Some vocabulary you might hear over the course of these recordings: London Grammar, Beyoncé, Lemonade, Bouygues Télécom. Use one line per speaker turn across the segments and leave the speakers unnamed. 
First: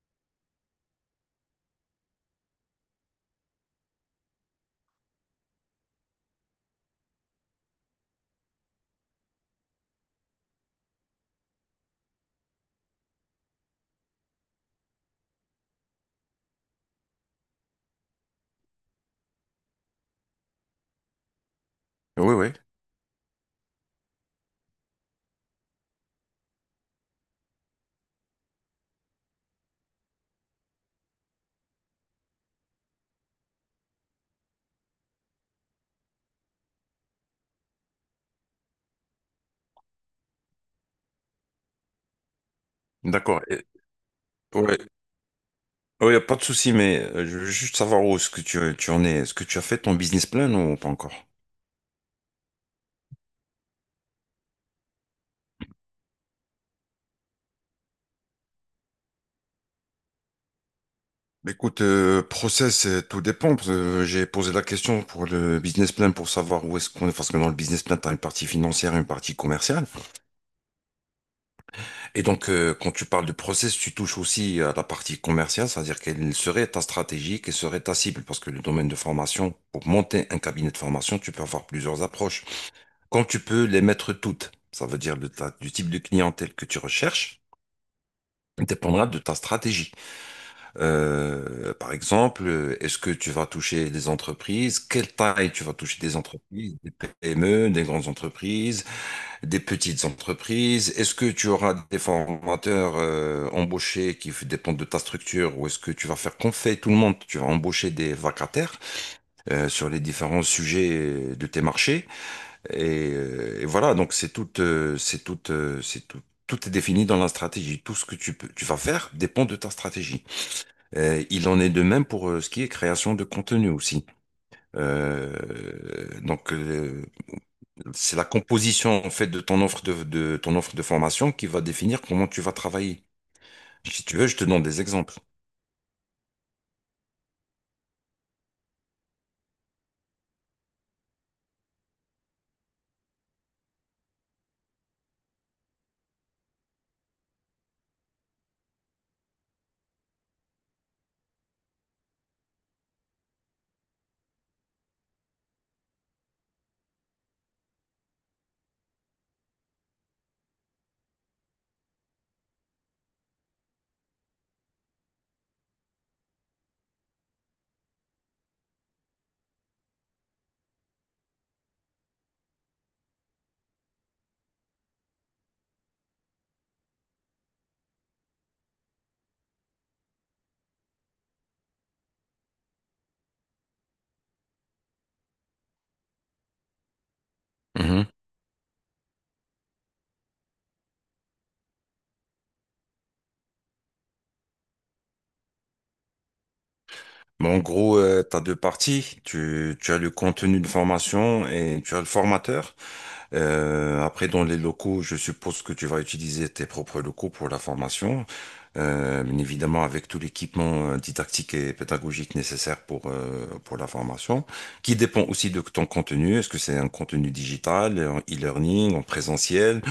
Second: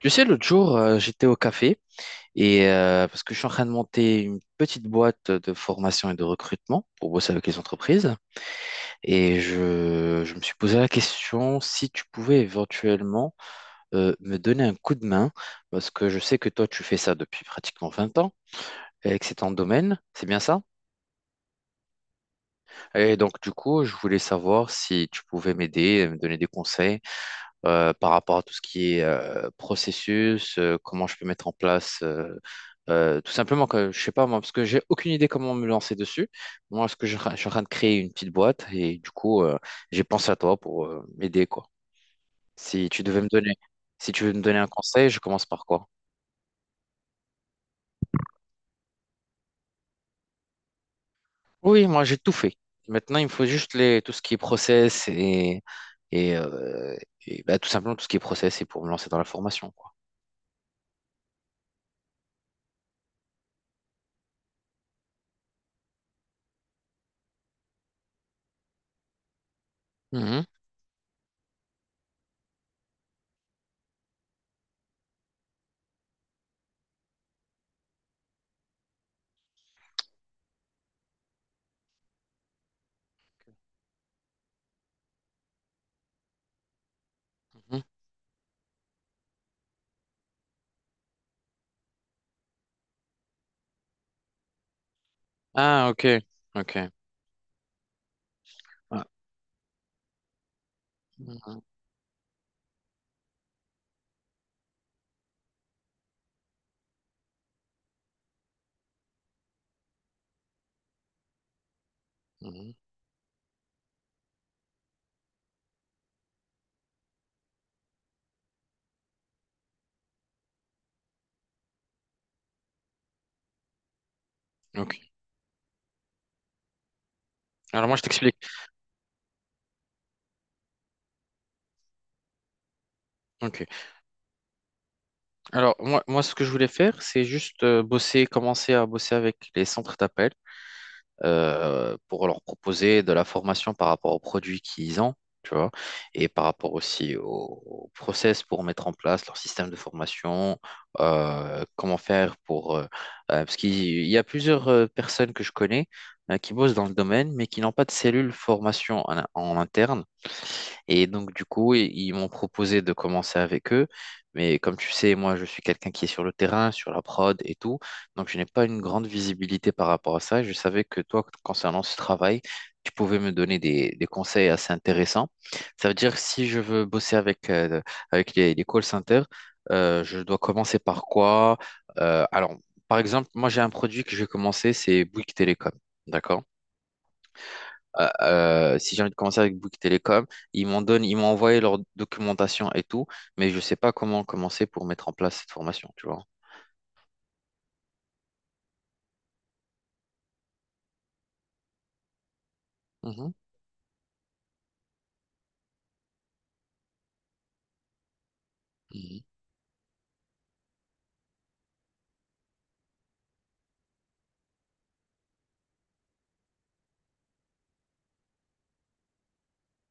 Tu sais, l'autre jour, j'étais au café et parce que je suis en train de monter une petite boîte de formation et de recrutement pour bosser avec les entreprises. Et je me suis posé la question si tu pouvais éventuellement me donner un coup de main, parce que je sais que toi, tu fais ça depuis pratiquement 20 ans et que c'est ton domaine, c'est bien ça?
Oui, oui,
Et donc, du coup, je voulais savoir si tu pouvais m'aider, me donner des conseils, par rapport à tout ce qui est processus, comment je peux mettre en place, tout simplement que je sais pas moi, parce que j'ai aucune idée comment me lancer dessus. Moi, ce que je suis en train de créer une petite boîte et du coup, j'ai pensé à toi pour m'aider quoi. Si tu devais me
d'accord.
donner,
Et-
si tu veux me donner un
ouais,
conseil, je commence par quoi?
ouais, y a pas de souci, mais je veux juste savoir où est-ce que tu en es. Est-ce que tu as fait ton business plan ou pas encore?
Oui, moi j'ai tout fait. Maintenant, il me faut juste les, tout ce qui est process et, euh, et, bah, tout simplement tout ce qui est process et pour me lancer dans la formation quoi.
Écoute, process, tout dépend. Parce que j'ai posé la question pour le business plan pour savoir où est-ce qu'on est. Parce que dans le business plan, tu as une partie financière et une partie commerciale.
Mhm,
Et donc, quand tu parles de process, tu touches aussi à la partie commerciale, c'est-à-dire quelle serait ta stratégie, quelle serait ta cible. Parce que le domaine de formation, pour monter un cabinet de formation, tu peux avoir plusieurs approches. Quand tu peux les mettre toutes, ça veut dire du type de clientèle que tu recherches
mhm.
dépendra de ta stratégie. Par exemple, est-ce que tu vas toucher des entreprises? Quelle taille tu vas
Ah,
toucher
ok,
des entreprises?
ok.
Des PME, des grandes entreprises, des petites entreprises? Est-ce que tu
Ouais.
auras des formateurs embauchés dépendent de ta structure ou est-ce que tu vas faire qu'on fait tout le monde? Tu vas embaucher des vacataires sur les différents sujets de tes marchés.
Mhm.
Et voilà, donc tout est défini dans la stratégie. Tout ce que tu peux, tu vas faire dépend de ta stratégie. Il en est de même pour ce qui est création de contenu aussi.
Ok.
Euh, donc euh,
Alors moi je
c'est la
t'explique.
composition en fait de ton offre de formation qui va définir comment tu vas travailler.
Ok.
Si tu veux, je te donne des exemples.
Alors moi, ce que je voulais faire, c'est juste bosser, commencer à bosser avec les centres d'appel pour leur proposer de la formation par rapport aux produits qu'ils ont, tu vois, et par rapport aussi au, au process pour mettre en place leur système de formation, comment faire pour parce qu'il y a plusieurs personnes que je connais qui bossent dans le domaine, mais qui n'ont pas de cellule formation en interne. Et donc, du coup, ils m'ont proposé de commencer avec eux. Mais comme tu sais, moi, je suis quelqu'un qui est sur le terrain, sur la prod et tout. Donc, je n'ai pas une grande visibilité par rapport à ça. Je savais que toi, concernant ce travail, tu pouvais me donner des conseils assez intéressants. Ça veut dire que si je veux bosser avec, avec les call centers, je dois commencer par quoi? Alors, par exemple, moi, j'ai un produit que je vais commencer, c'est Bouygues Télécom. D'accord? Si j'ai envie de commencer avec Bouygues Télécom, ils m'en donnent, ils m'ont envoyé leur documentation et tout, mais je ne sais pas comment commencer pour mettre en place cette formation, tu vois.
Mais en gros, tu as deux parties. Tu as le contenu de formation et tu as le formateur.
Mhm.
Après, dans les locaux, je suppose que tu vas utiliser tes propres locaux pour la formation.
Mhm.
Bien évidemment, avec tout l'équipement didactique et pédagogique nécessaire pour la formation, qui dépend aussi de ton contenu. Est-ce que c'est un contenu digital, en e-learning, en présentiel?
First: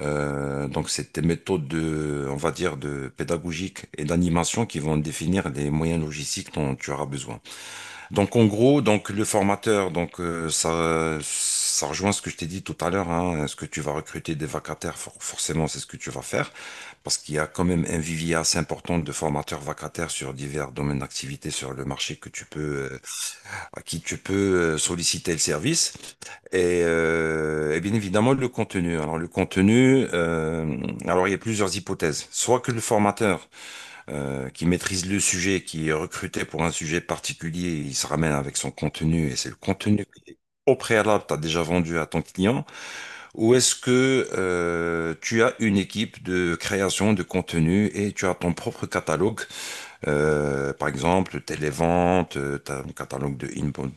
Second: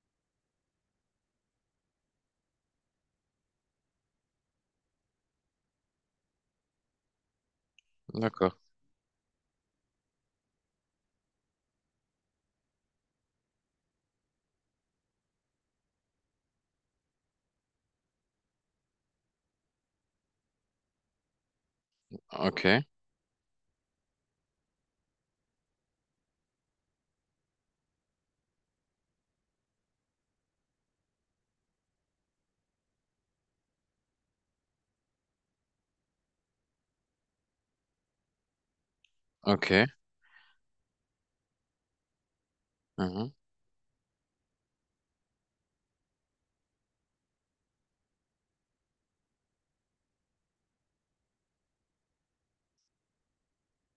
Donc, c'est des méthodes on va dire, de pédagogique et d'animation qui vont définir les moyens logistiques dont tu auras besoin. Donc, en
D'accord.
gros, donc le formateur, ça, ça rejoint ce que je t'ai dit tout à l'heure, hein, ce que tu vas recruter des vacataires, forcément, c'est ce que tu vas faire parce qu'il y a quand même un vivier assez important de formateurs vacataires sur divers domaines d'activité sur le marché que
Ok.
tu peux solliciter le service et bien évidemment le contenu. Alors le contenu, alors il y a plusieurs hypothèses. Soit que le formateur qui maîtrise le sujet, qui est recruté pour un sujet particulier, il se ramène avec son contenu et c'est le
Ok.
contenu que, au préalable, tu as déjà vendu à ton client,
Mhm.
ou est-ce que tu as une équipe de création de contenu et tu as ton propre catalogue par exemple, telle ventes, tu as un catalogue de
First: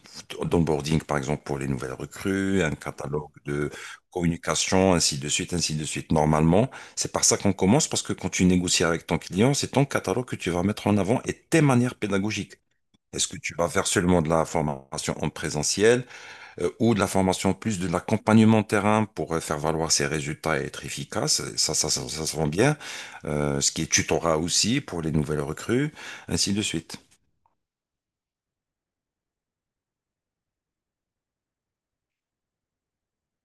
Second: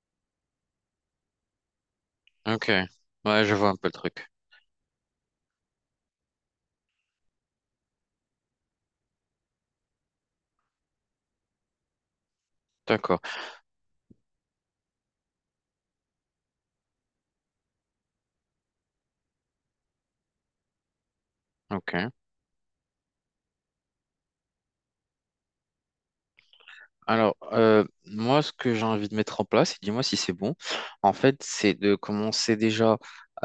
d'onboarding, par exemple, pour les nouvelles recrues,
Ok.
un catalogue
Ouais, je vois
de
un peu le truc.
communication, ainsi de suite, ainsi de suite. Normalement, c'est par ça qu'on commence, parce que quand tu négocies avec ton client, c'est ton catalogue que tu vas mettre en avant et tes manières pédagogiques.
D'accord.
Est-ce que tu vas faire seulement de la formation en présentiel? Ou de la formation, plus de l'accompagnement terrain pour faire valoir ses résultats et être efficace. Ça, ça,
Ok.
ça, ça se vend bien. Ce qui est tutorat aussi pour les nouvelles recrues, ainsi de suite.
Alors, moi, ce que j'ai envie de mettre en place, et dis-moi si c'est bon, en fait, c'est de commencer déjà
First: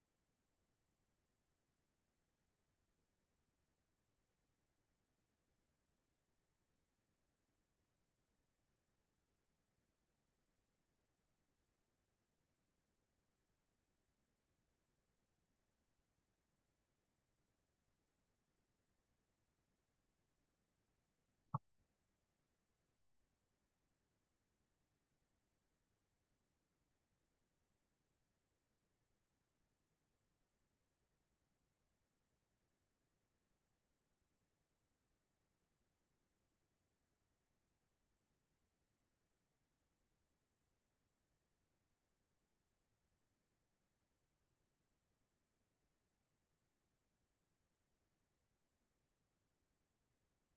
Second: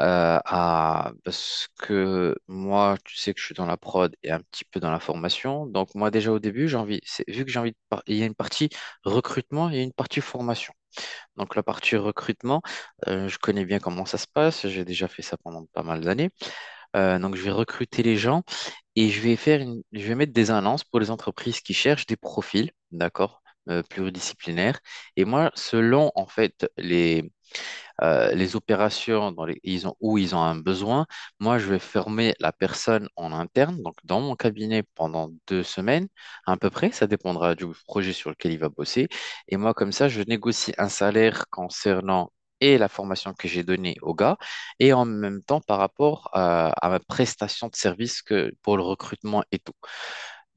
à... Parce que moi, tu sais que je suis dans la prod et un petit peu dans la formation. Donc, moi, déjà au début, j'ai envie, vu que j'ai envie de... Il y a une partie recrutement et une partie formation. Donc, la partie recrutement, je connais bien comment ça se passe. J'ai déjà fait ça pendant pas mal d'années. Donc, je vais recruter les gens. Et je vais faire une, je vais mettre des annonces pour les entreprises qui cherchent des profils, d'accord, pluridisciplinaires. Et moi, selon en fait les opérations dans les, ils ont, où ils ont un besoin. Moi, je vais former la personne en interne, donc dans mon cabinet pendant 2 semaines à peu près. Ça dépendra du projet sur lequel il va bosser. Et moi, comme ça, je négocie un salaire concernant et la formation que j'ai donnée au gars, et en même temps par rapport à ma prestation de service que, pour le recrutement et tout.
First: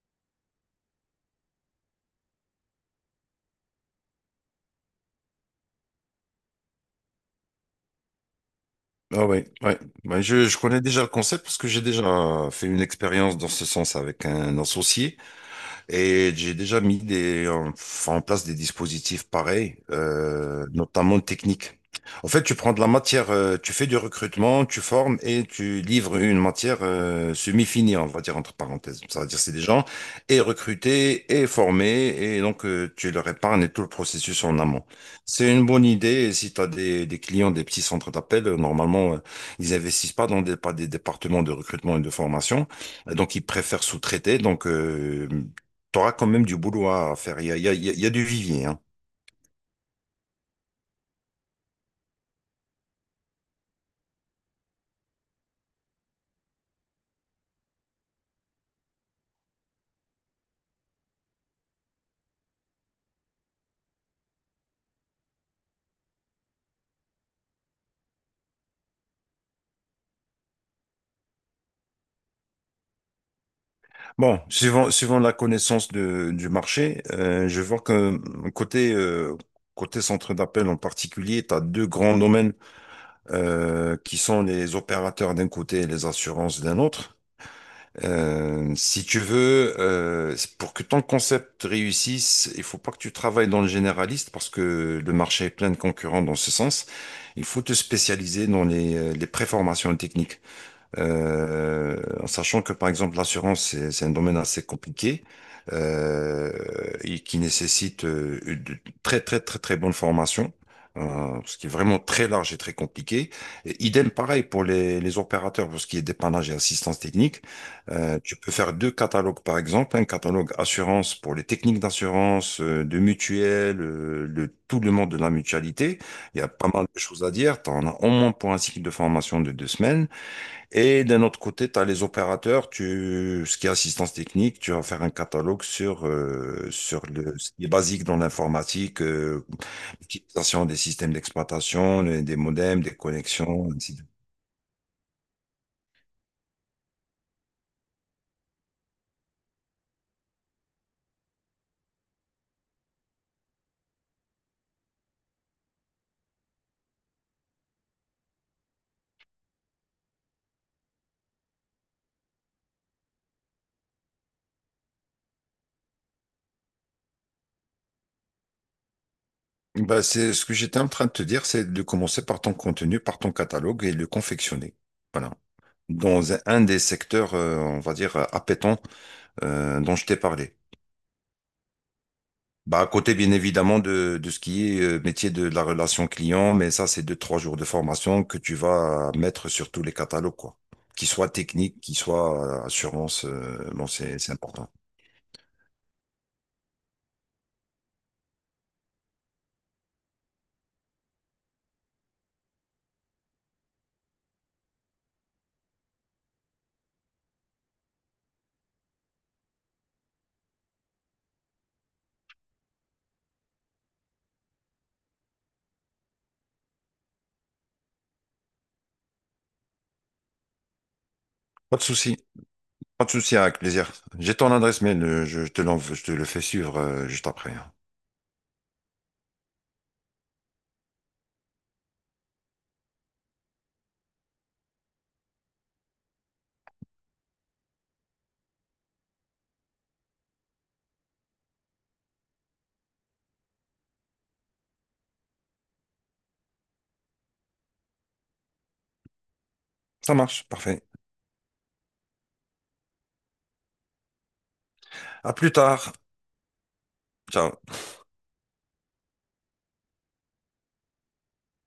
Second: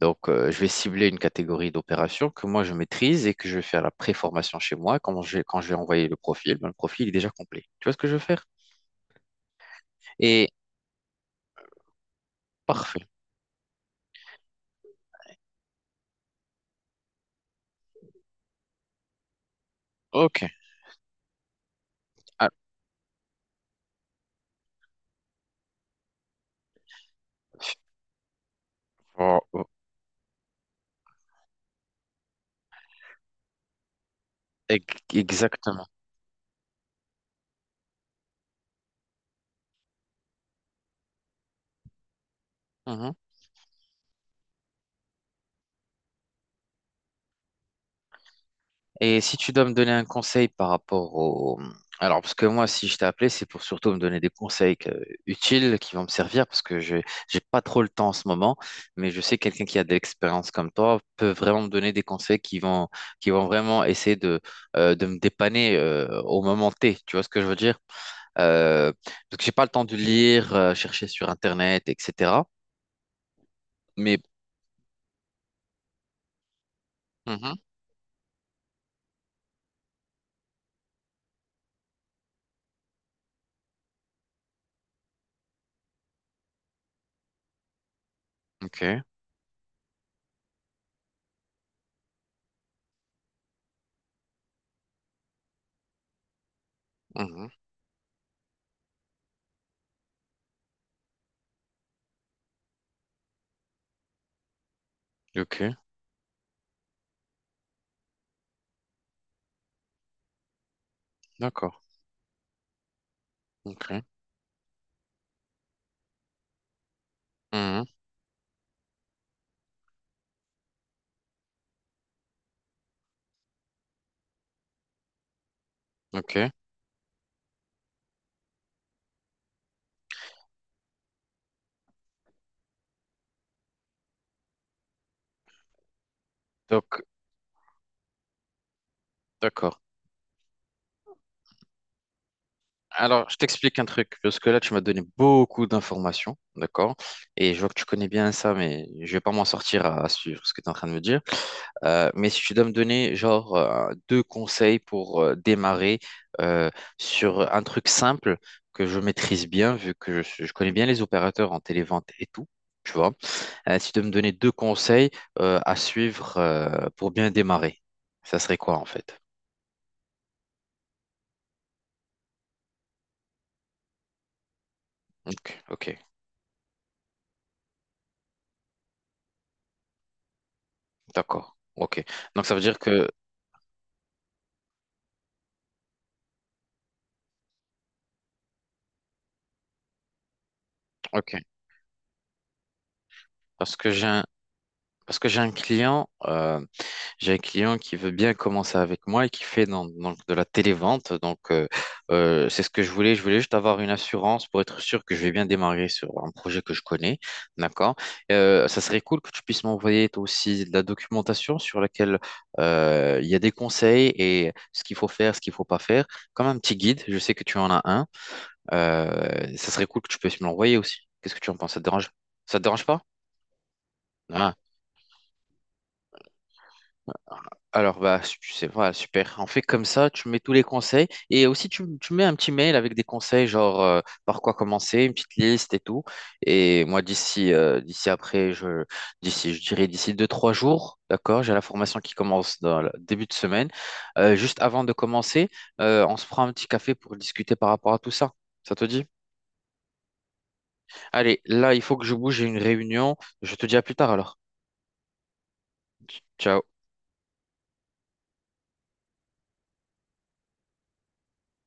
Donc, je vais cibler une catégorie d'opérations que moi je maîtrise et que je vais faire la préformation chez moi. Quand quand je vais envoyer le profil, ben, le profil est déjà complet. Tu vois ce que je veux faire?
Ah oui, ouais. Ouais, je,
Et
je connais déjà le concept parce que j'ai déjà fait une
parfait.
expérience dans ce sens avec un associé. Et j'ai déjà mis en place des dispositifs pareils,
OK.
notamment techniques. En fait,
Ah,
tu prends de la matière, tu fais du recrutement, tu formes et tu livres une matière semi-finie, on va dire entre parenthèses. Ça veut dire
oh,
c'est des
oh,
gens et recrutés et formés et tu leur épargnes tout le processus en amont. C'est une bonne
exactement.
idée et si tu as des clients des petits centres d'appel, normalement ils investissent pas pas des départements de recrutement et de formation.
Mhm.
Donc ils préfèrent sous-traiter. T'auras quand même du boulot à faire. Il y a, il y a- il y a- il y a du vivier, hein.
Et si tu dois me donner un conseil par rapport au... Alors, parce que moi, si je t'ai appelé, c'est pour surtout me donner des conseils utiles qui vont me servir, parce que je j'ai pas trop le temps en ce moment, mais je sais que quelqu'un qui a de l'expérience comme toi peut vraiment me donner des conseils qui vont vraiment essayer de me dépanner au moment T. Tu vois ce que je veux dire? Euh, Parce que j'ai pas le temps de lire, chercher sur Internet, etc. Mais...
Bon, suivant la connaissance du marché,
Mhm.
je vois que côté, euh, côté centre d'appel en particulier, tu as deux grands domaines qui sont les opérateurs d'un côté et les assurances d'un autre. Euh, si
Ok.
tu veux, euh, pour que ton concept réussisse, il faut pas que tu travailles dans le généraliste parce que le marché est plein de concurrents dans ce sens. Il
Mhm.
faut te spécialiser dans les préformations techniques. Euh, En sachant que par exemple l'assurance c'est un domaine assez compliqué
Ok.
euh, et qui nécessite une très très très très bonne formation, ce qui est
D'accord.
vraiment très large et très compliqué. Et
Ok.
idem pareil pour les opérateurs pour ce qui est dépannage et assistance technique.
Mhm.
Tu peux faire deux catalogues par exemple, un catalogue assurance pour les techniques d'assurance, de mutuelle, le tout le monde de la mutualité. Il y a
Ok.
pas mal de choses à dire. Tu en as au moins pour un cycle de formation de deux semaines. Et d'un autre côté, tu as les opérateurs, tu, ce qui est assistance technique, tu vas faire un catalogue sur, euh,
Donc,
sur le, ce qui est basique dans l'informatique,
d'accord.
l'utilisation des systèmes d'exploitation, des modems, des
Alors, je
connexions,
t'explique un
ainsi de suite.
truc, parce que là, tu m'as donné beaucoup d'informations, d'accord? Et je vois que tu connais bien ça, mais je vais pas m'en sortir à suivre ce que tu es en train de me dire. Mais si tu dois me donner, genre, deux conseils pour démarrer euh, sur un truc simple que je maîtrise bien, vu que je connais bien les opérateurs en télévente et tout, tu vois. Si tu dois me donner deux conseils à suivre pour bien démarrer, ça serait quoi, en fait?
Bah, c'est ce que j'étais en train de te dire, c'est de commencer par ton contenu, par ton catalogue et le confectionner. Voilà.
Ok, ok,
Dans un des secteurs, on va dire, appétants, dont je t'ai parlé.
d'accord. Ok. Donc, ça veut dire
Bah, à
que...
côté, bien évidemment, de ce qui est métier de la relation client, mais ça, c'est deux, trois jours de formation que tu vas mettre sur tous les catalogues, quoi. Qu'ils soient
Ok.
techniques, qu'ils soient assurance,
Parce
bon,
que j'ai un,
c'est important.
parce que j'ai un client qui veut bien commencer avec moi et qui fait donc de la télévente. Donc, c'est ce que je voulais. Je voulais juste avoir une assurance pour être sûr que je vais bien démarrer sur un projet que je connais. D'accord? Ça serait cool que tu puisses m'envoyer toi aussi de la documentation sur laquelle il y a des conseils et ce qu'il faut faire, ce qu'il faut pas faire, comme un petit guide. Je sais que tu en as un. Ça serait cool que tu puisses me l'envoyer aussi. Qu'est-ce que tu en penses?
Pas
Ça
de
te dérange?
souci.
Ça te dérange pas?
Pas de souci, avec plaisir. J'ai ton
Ah.
adresse mail, je te l'envoie, je te le fais suivre juste après, hein.
Alors, bah, c'est voilà, super. On fait comme ça, tu mets tous les conseils. Et aussi, tu mets un petit mail avec des conseils, genre par quoi commencer, une petite liste et tout. Et moi, d'ici d'ici après, d'ici, je dirais d'ici 2, 3 jours, d'accord, j'ai la formation qui commence dans le début de semaine. Juste avant de commencer, on se prend un petit café pour discuter par rapport à tout ça. Ça te dit?
Ça marche, parfait.
Allez, là, il faut que je bouge, j'ai une réunion. Je te dis à plus tard alors.
À plus tard.
Ciao.
Ciao.